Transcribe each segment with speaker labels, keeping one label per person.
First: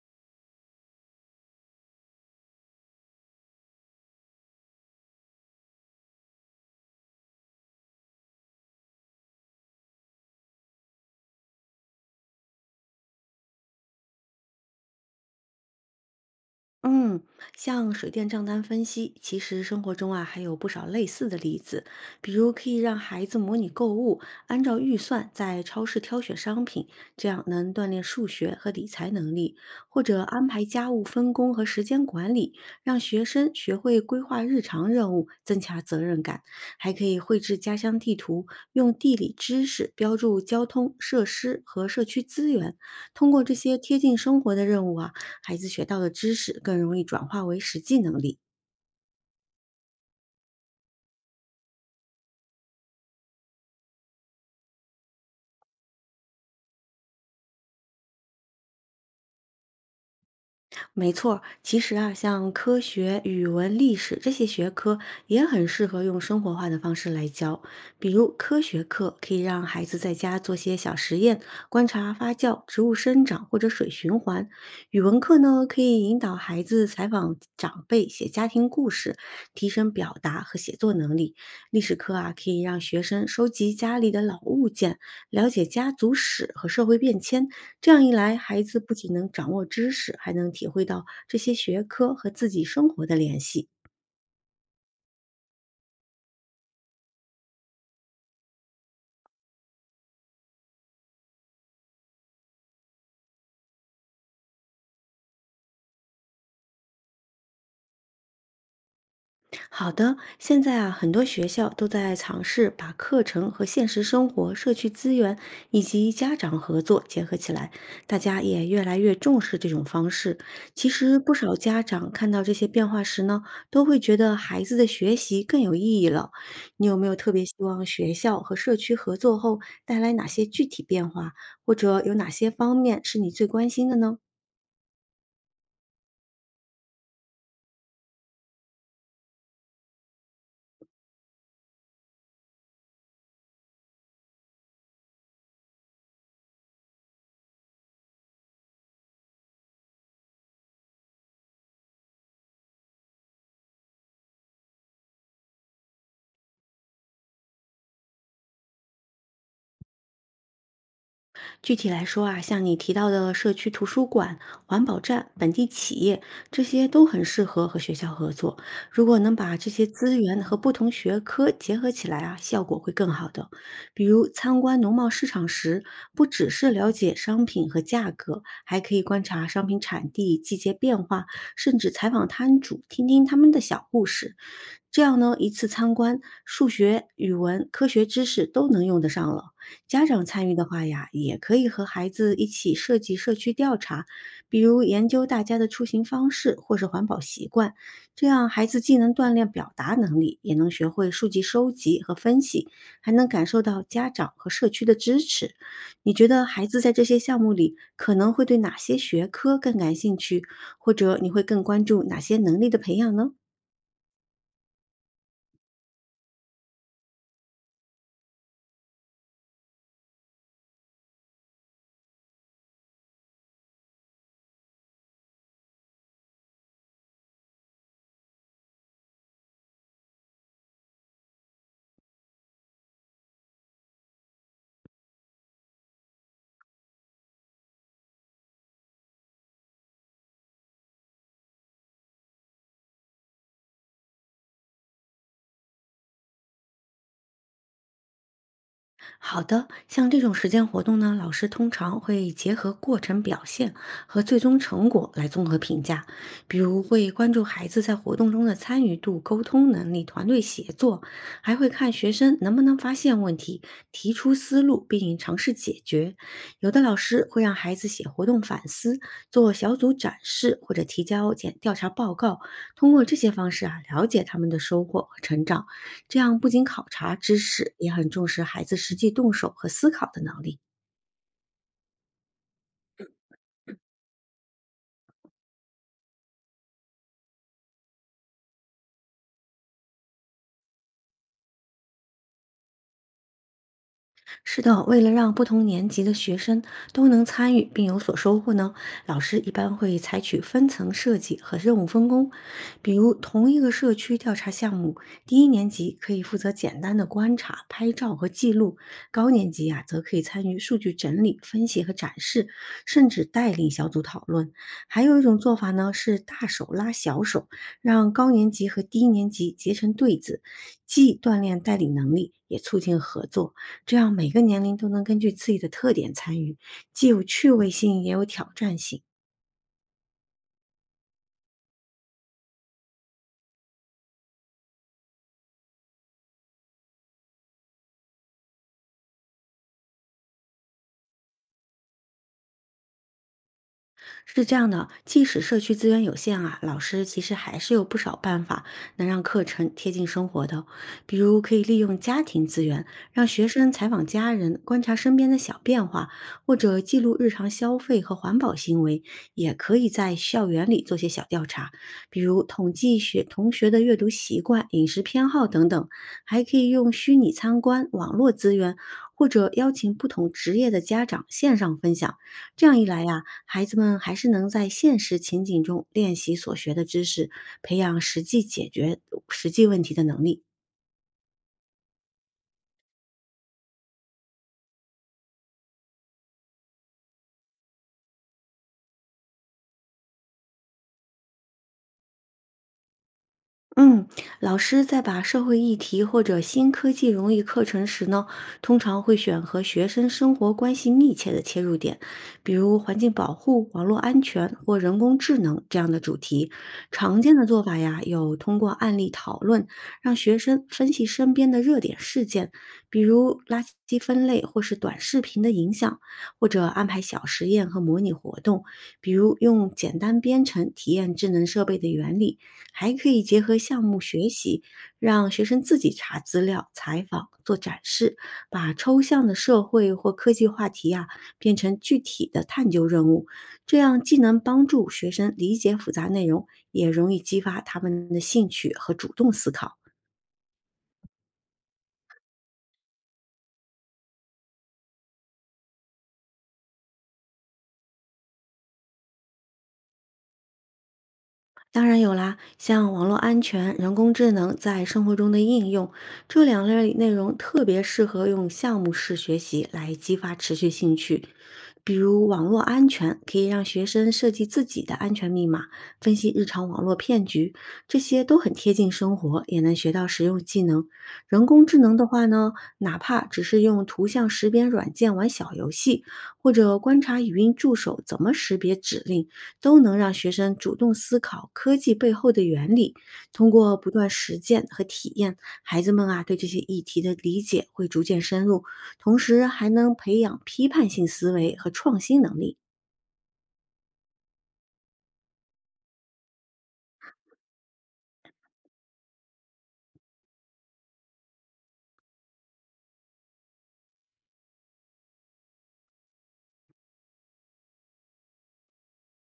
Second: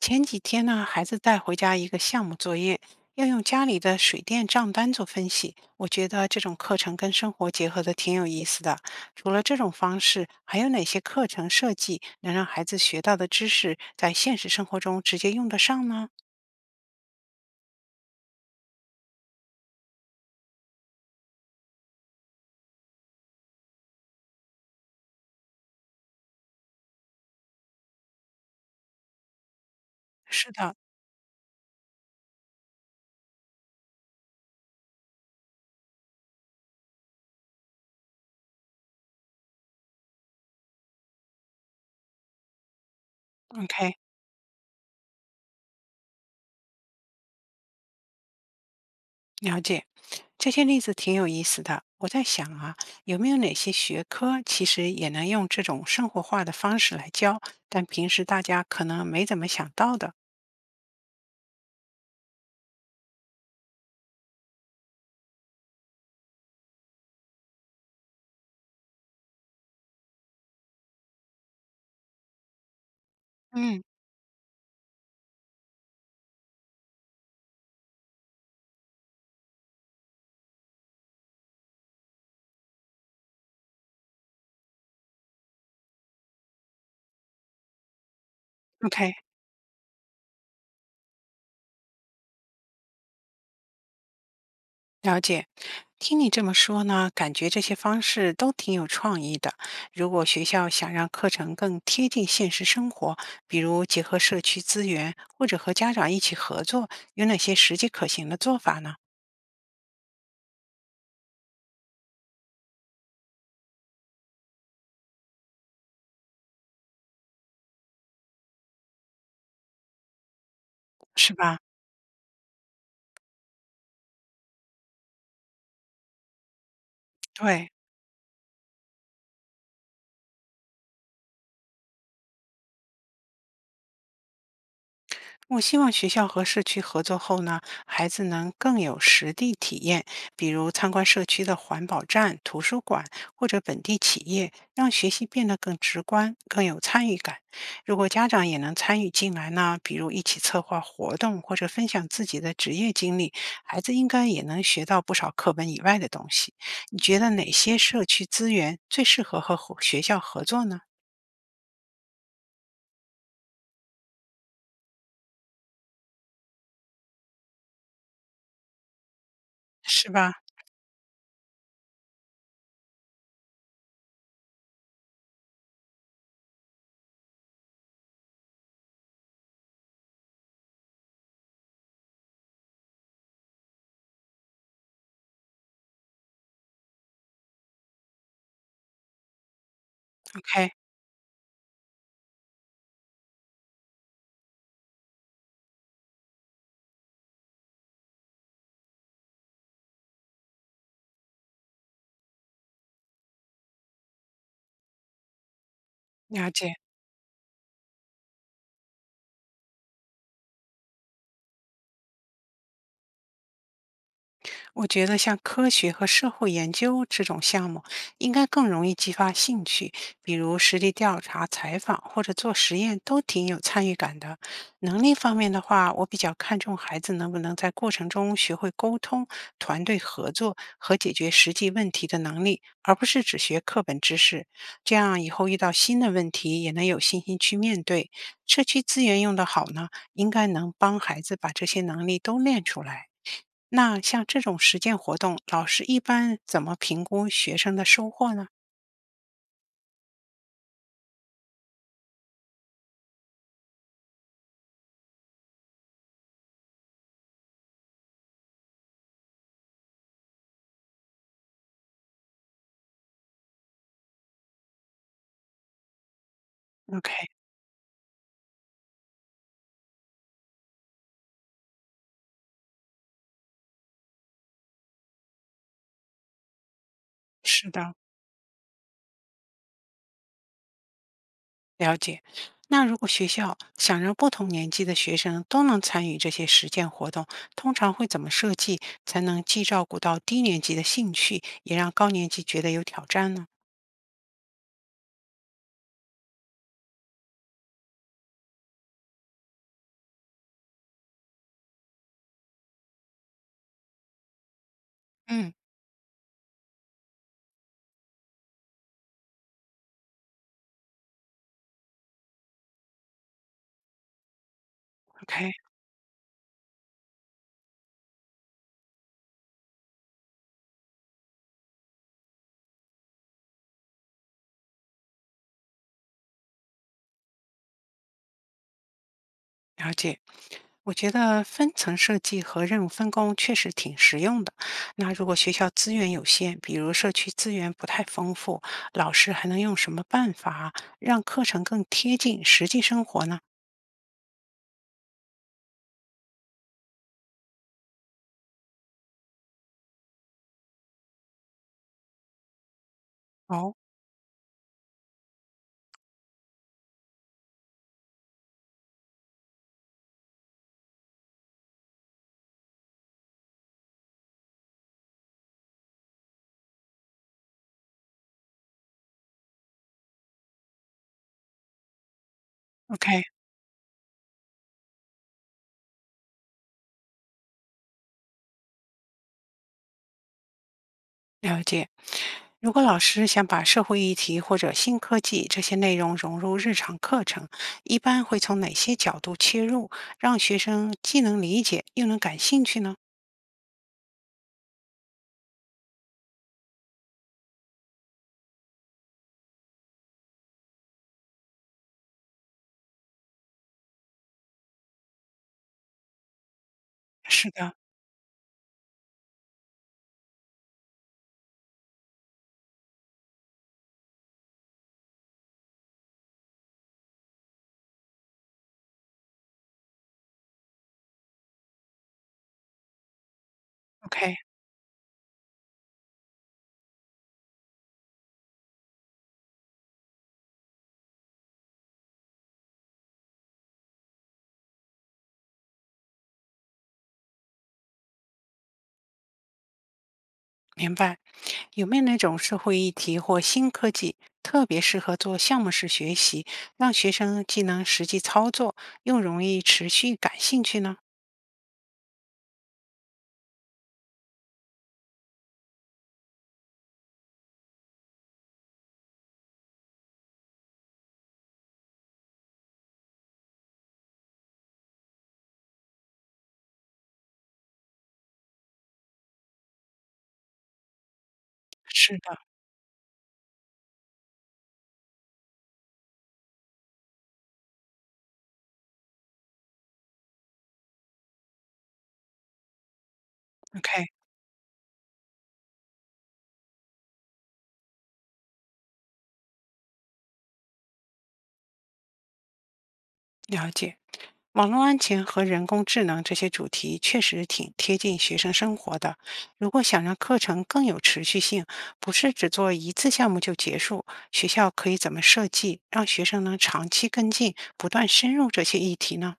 Speaker 1: 前几天呢，孩子带回家一个项目作业，要用家里的水电账单做分析。我觉得这种课程跟生活结合的挺有意思的。除了这种方式，还有哪些课程设计能让孩子学到的知识在现实生活中直接用得上呢？
Speaker 2: 嗯，像水电账单分析，其实生活中啊还有不少类似的例子，比如可以让孩子模拟购物，按照预算在超市挑选商品，这样能锻炼数学和理财能力；或者安
Speaker 1: 是
Speaker 2: 排
Speaker 1: 的。
Speaker 2: 家务分工和时间管理，让学生学会规划日常任务，增强责任感；还可以绘制家乡地图，用地理知识标注交通设施和社区资源，通过这
Speaker 1: 嗯
Speaker 2: 些
Speaker 1: ，OK，
Speaker 2: 贴近生活的任务啊。孩子学到的知识更容易转化为实际能力。
Speaker 1: 了解。这些例子挺有意思的。我在想啊，有没有哪些学科其实也能用这种生活化的方式来教，但平时大家可能没怎么想到的？
Speaker 2: 没错儿其实啊，像科学、语文、历史这些学科也很适合用生活化的方式来教。比如科学课可以让孩子在家做些小实验，观察发酵、植物生长或者
Speaker 1: 嗯
Speaker 2: 水循环；语文课呢，可以引导孩子采访长辈、写家庭故事，提升表达和写作能力。历史课啊，可以让学生收集家里的老物件，了解家族史和社会变迁。这样一来，孩子不仅
Speaker 1: ，OK。
Speaker 2: 能掌握知识，还能体会到这些学科和自己生活的联系。
Speaker 1: 了解，听你这么说呢，感觉这些方式都挺有创意的。如果学校想让课程更贴近现实生活，比如结合社区资源，或者和家长一起合作，有哪些实际可行的做法呢？
Speaker 2: 好的，现在啊，很多学校都在尝试把课程和现实生活、社区资源以及家长合作结合起来，大家也越来越重视这种方式。其实，不
Speaker 1: 是
Speaker 2: 少
Speaker 1: 吧？
Speaker 2: 家长看到这些变化时呢，都会觉得孩子的学习更有意义了。你有没有特别希
Speaker 1: 对。
Speaker 2: 望学校和社区合作后带来哪些具体变化，或者有哪些方面是你最关心的呢？
Speaker 1: 我希望学校和社区合作后呢，孩子能更有实地体验，比如参观社区的环保站、图书馆或者本地企业，让学习变得更直观、更有参与感。如果家长也能参与进来呢，比如一起策划活动或者分享自己的职业经历，孩子应该也能学到不少课本以外的东西。你觉得哪些社区资源最适合和伙学校合作呢？
Speaker 2: 具体来说啊，像你提到的社区图书馆、环保站、本地企业，这些都很适合和学校合作。如果能把这些
Speaker 1: 是
Speaker 2: 资
Speaker 1: 吧
Speaker 2: 源和不同学科结合起来啊，效果会更好的。比如参观农贸市场时，不只是了解商品和价格，还可以观察商品产地、季节变化，甚至采访摊主，听听他们的小故事。这样呢，一次参观，数学、语文、科学知识都能用得上了。家长参与的
Speaker 1: ？OK，
Speaker 2: 话呀，也可以和孩子一起设计社区调查，比如研究大家的出行方式或是环保习惯，这样孩子既能锻炼表达能力，也能学会数据收集和分析，还能感受到家长和社区的支持。你觉得
Speaker 1: 了
Speaker 2: 孩
Speaker 1: 解。
Speaker 2: 子在这些项目里可能会对哪些学科更感兴趣，或者你会更关注哪些能力的培养呢？
Speaker 1: 我觉得像科学和社会研究这种项目，应该更容易激发兴趣，比如实地调查、采访或者做实验，都挺有参与感的。能力方面的话，我比较看重孩子能不能在过程中学会沟通、团队合作和解决实际问题的能力，而不是只学课本知识。这样以后遇到新的问题，也能有信心去面对。社区资源用得好呢，应该能帮孩子把这些能力都练出来。那像这种实践活动，老师一般怎么评估学生的收获呢
Speaker 2: 好的，像这种实践活动呢，老师通常会结合过程表现和最终成果来综合评价，比如会关注孩子在活动中的参与度、沟通能力、团队协作，还会看学生能不能发现问题、提出思路并尝试解决。有的老师
Speaker 1: ？OK，
Speaker 2: 会让孩子写活动反思、做小组展示或者提交检调查报告，通过这些方式啊，了解他们的收获和成长。这样不仅考察知
Speaker 1: 是
Speaker 2: 识，也
Speaker 1: 的，
Speaker 2: 很重视孩子实际动手和思考的能力。
Speaker 1: 了解。那如果学校想让不同年级的学生都能参与这些实践活动，通常会怎么设计，才能既照顾到低年级的兴趣，也让高年级觉得有挑战呢？
Speaker 2: 是的，为了让不同年级的学生都能参与并有所收获呢，老师一般会采取分层设计和任务分工。比如，同一个社区调查项目，低一
Speaker 1: 嗯
Speaker 2: 年级可以负责简单的观察、拍照和记录；高年级啊，则可以参与数据整理、分析和展示，甚至带领小组讨论。还有一种
Speaker 1: ，OK。
Speaker 2: 做法呢，是大手拉小手，让高年级和低年级结成对子，既锻炼带领能力，也促进合作。这样每个年龄都能根据自己的特点参与，既有趣味性也有挑战性。
Speaker 1: 了解，我觉得分层设计和任务分工确实挺实用的。那如果学校资源有限，比如社区资源不太丰富，老师还能用什么办法让课程更贴近实际生活呢？
Speaker 2: 是这样的，即使社区资源有限啊，老师其实还是有不少办法能让课程贴近生活的。比如可以利用家庭资源，让学生
Speaker 1: 哦
Speaker 2: 采访家人，观察身边的小变化，或者记录日常消费和环保行为。也可以在校园里做些小调查，比如统计学同学的阅读习惯、饮食偏好等等。还可以用虚拟参观、网络资源，或者邀请不同职业的家长线上分享。这样一来呀、
Speaker 1: ，OK，
Speaker 2: 孩子们还是能在现实情景中练习所学的知识，培养实际解决实际问题的能力。
Speaker 1: 了解。如果老师想把社会议题或者新科技这些内容融入日常课程，一般会从哪些角度切入，让学生既能理解又能感兴趣呢？
Speaker 2: 嗯，老师在把社会议题或者新科技融入课程时呢，通常会选和学生生活关系密切的切入点，比如环境保护、网络安全或人工智能这样的主题。常见的
Speaker 1: 是
Speaker 2: 做
Speaker 1: 的
Speaker 2: 法呀，有通过案例讨论，让学生分析身边的热点事件，比如垃圾分类或是短视频的影响，或者安排小实验和模拟活动，比如用简单编程体验智能设备的原理。还可以结合项目学
Speaker 1: ，OK。
Speaker 2: 习，让学生自己查资料、采访、做展示，把抽象的社会或科技话题啊变成具体的探究任务。这样既能帮助学生理解复杂内容，也容易激发他们的兴趣和主动思考。
Speaker 1: 明白，有没有那种社会议题或新科技特别适合做项目式学习，让学生既能实际操作，又容易持续感兴趣呢？
Speaker 2: 当然有啦，像网络安全、人工智能在生活中的应用，这两类内容特别适合用项目式学习来激发持续兴趣。比如，网络安全可以让学生设计自己的安全密码，分析日常网络骗局，这些都很贴近生活，也能学到实用技能。人工智能的
Speaker 1: 是
Speaker 2: 话
Speaker 1: 的
Speaker 2: 呢，哪怕只是用图像识别软件玩小游戏，或者观察语音助手怎么识别指令，都能让学生主动思考科技背后的原理。通过不
Speaker 1: ，OK，
Speaker 2: 断实践和体验，孩子们啊对这些议题的理解会逐渐深入，同时还能培养批判性思维和创新能力。
Speaker 1: 了解。网络安全和人工智能这些主题确实挺贴近学生生活的。如果想让课程更有持续性，不是只做一次项目就结束，学校可以怎么设计，让学生能长期跟进，不断深入这些议题呢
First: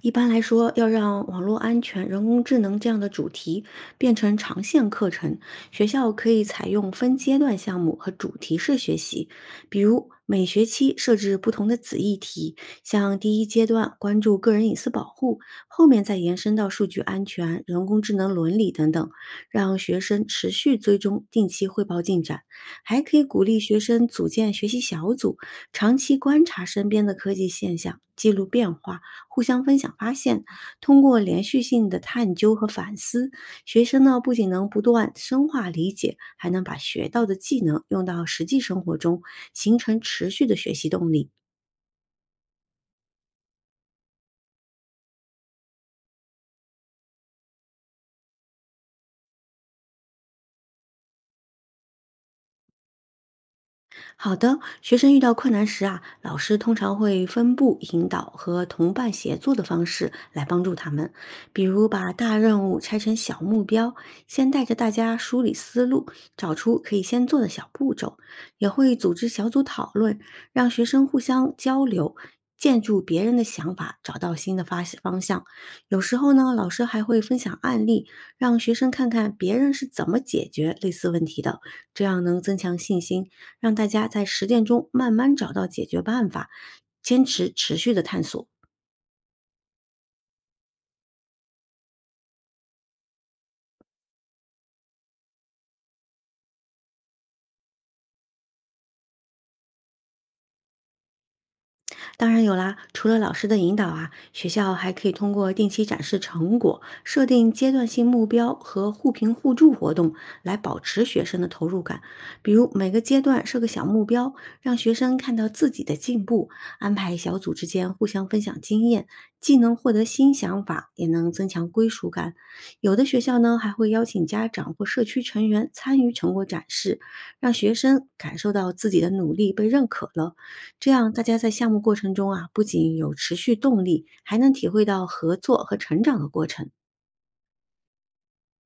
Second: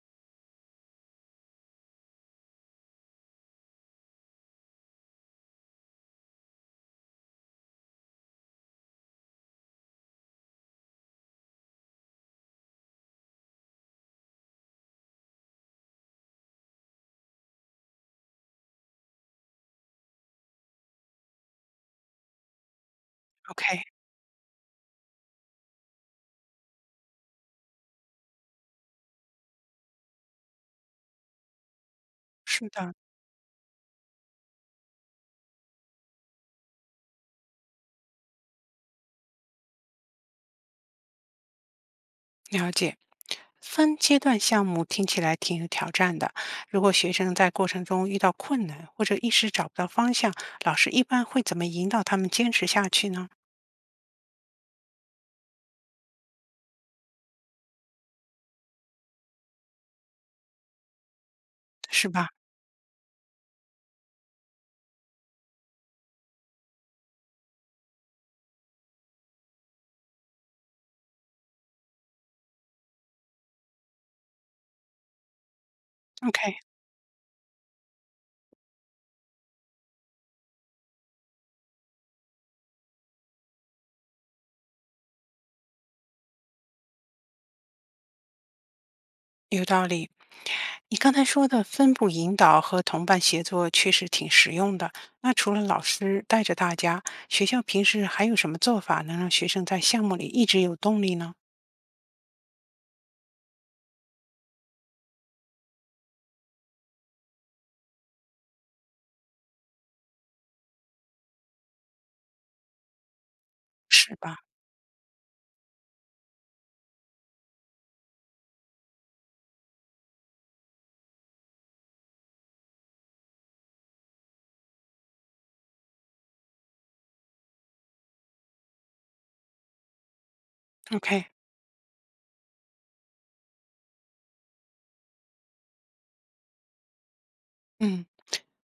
Speaker 2: 一般来说，要让网络安全、人工智能这样的主题变成长线课程，学校可以采用分阶段项目和主题式学习，比如每学期设置不同的子议题，像第一阶段关注个人隐私保护，后面再延伸到数据安全、人工智能伦理等等，让学生持续追踪、定期汇报进展。还可以鼓励学
Speaker 1: ？OK，
Speaker 2: 生组建学习小组，长期观察身边的科技现象，记录变化。互相分享发现。通过连续性的探究和
Speaker 1: 是的，
Speaker 2: 反思，学生呢不仅能不断深化理解，还能把学到的技能用到实际生活中，形成持续的学习动力。
Speaker 1: 了解。分阶段项目听起来挺有挑战的。如果学生在过程中遇到困难或者一时找不到方向，老师一般会怎么引导他们坚持下去呢？
Speaker 2: 好的，学生遇到困难时啊，老师通常会分步引导和同伴协作的方式来帮助他们，比如
Speaker 1: 是
Speaker 2: 把
Speaker 1: 吧
Speaker 2: 大任务拆成小目标，先带着大家梳理思路，找出可以先做的小步骤，也会组织小组讨论，让学生互相交流。建筑别人的想法，找到新的发方向。有时候呢，
Speaker 1: ？OK，
Speaker 2: 老师还会分享案例，让学生看看别人是怎么解决类似问题的，这样能增强信心，让大家在实践中慢慢找到解决办法，坚持持续的探索。
Speaker 1: 有道理。你刚才说的分步引导和同伴协作确实挺实用的。那除了老师带着大家，学校平时还有什么做法能让学生在项目里一直有动力呢？
Speaker 2: 当然有啦，除了老师的引导啊，学校还可以通过定期展示成果、设定阶段性目标和互评互助活动来保持学生的投入感。比如每个阶段设个小目
Speaker 1: 是
Speaker 2: 标，
Speaker 1: 吧
Speaker 2: 让学生看到自己的进步；安排小组之间互相分享经验，既能获得新想法，也能增强归属感。有的学校呢，还会邀请家长或社区成员参与成果展示，让学生感受到自己的努力被认可了。这样，大
Speaker 1: ？OK，
Speaker 2: 家在项目过程中啊，不仅有持续动力，还能体会到合作和成长的过程。
Speaker 1: 嗯，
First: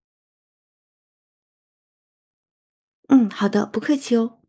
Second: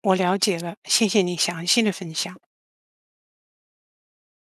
Speaker 1: 我了解了，谢谢你详细的分享。
Speaker 2: 嗯，好的，不客气哦。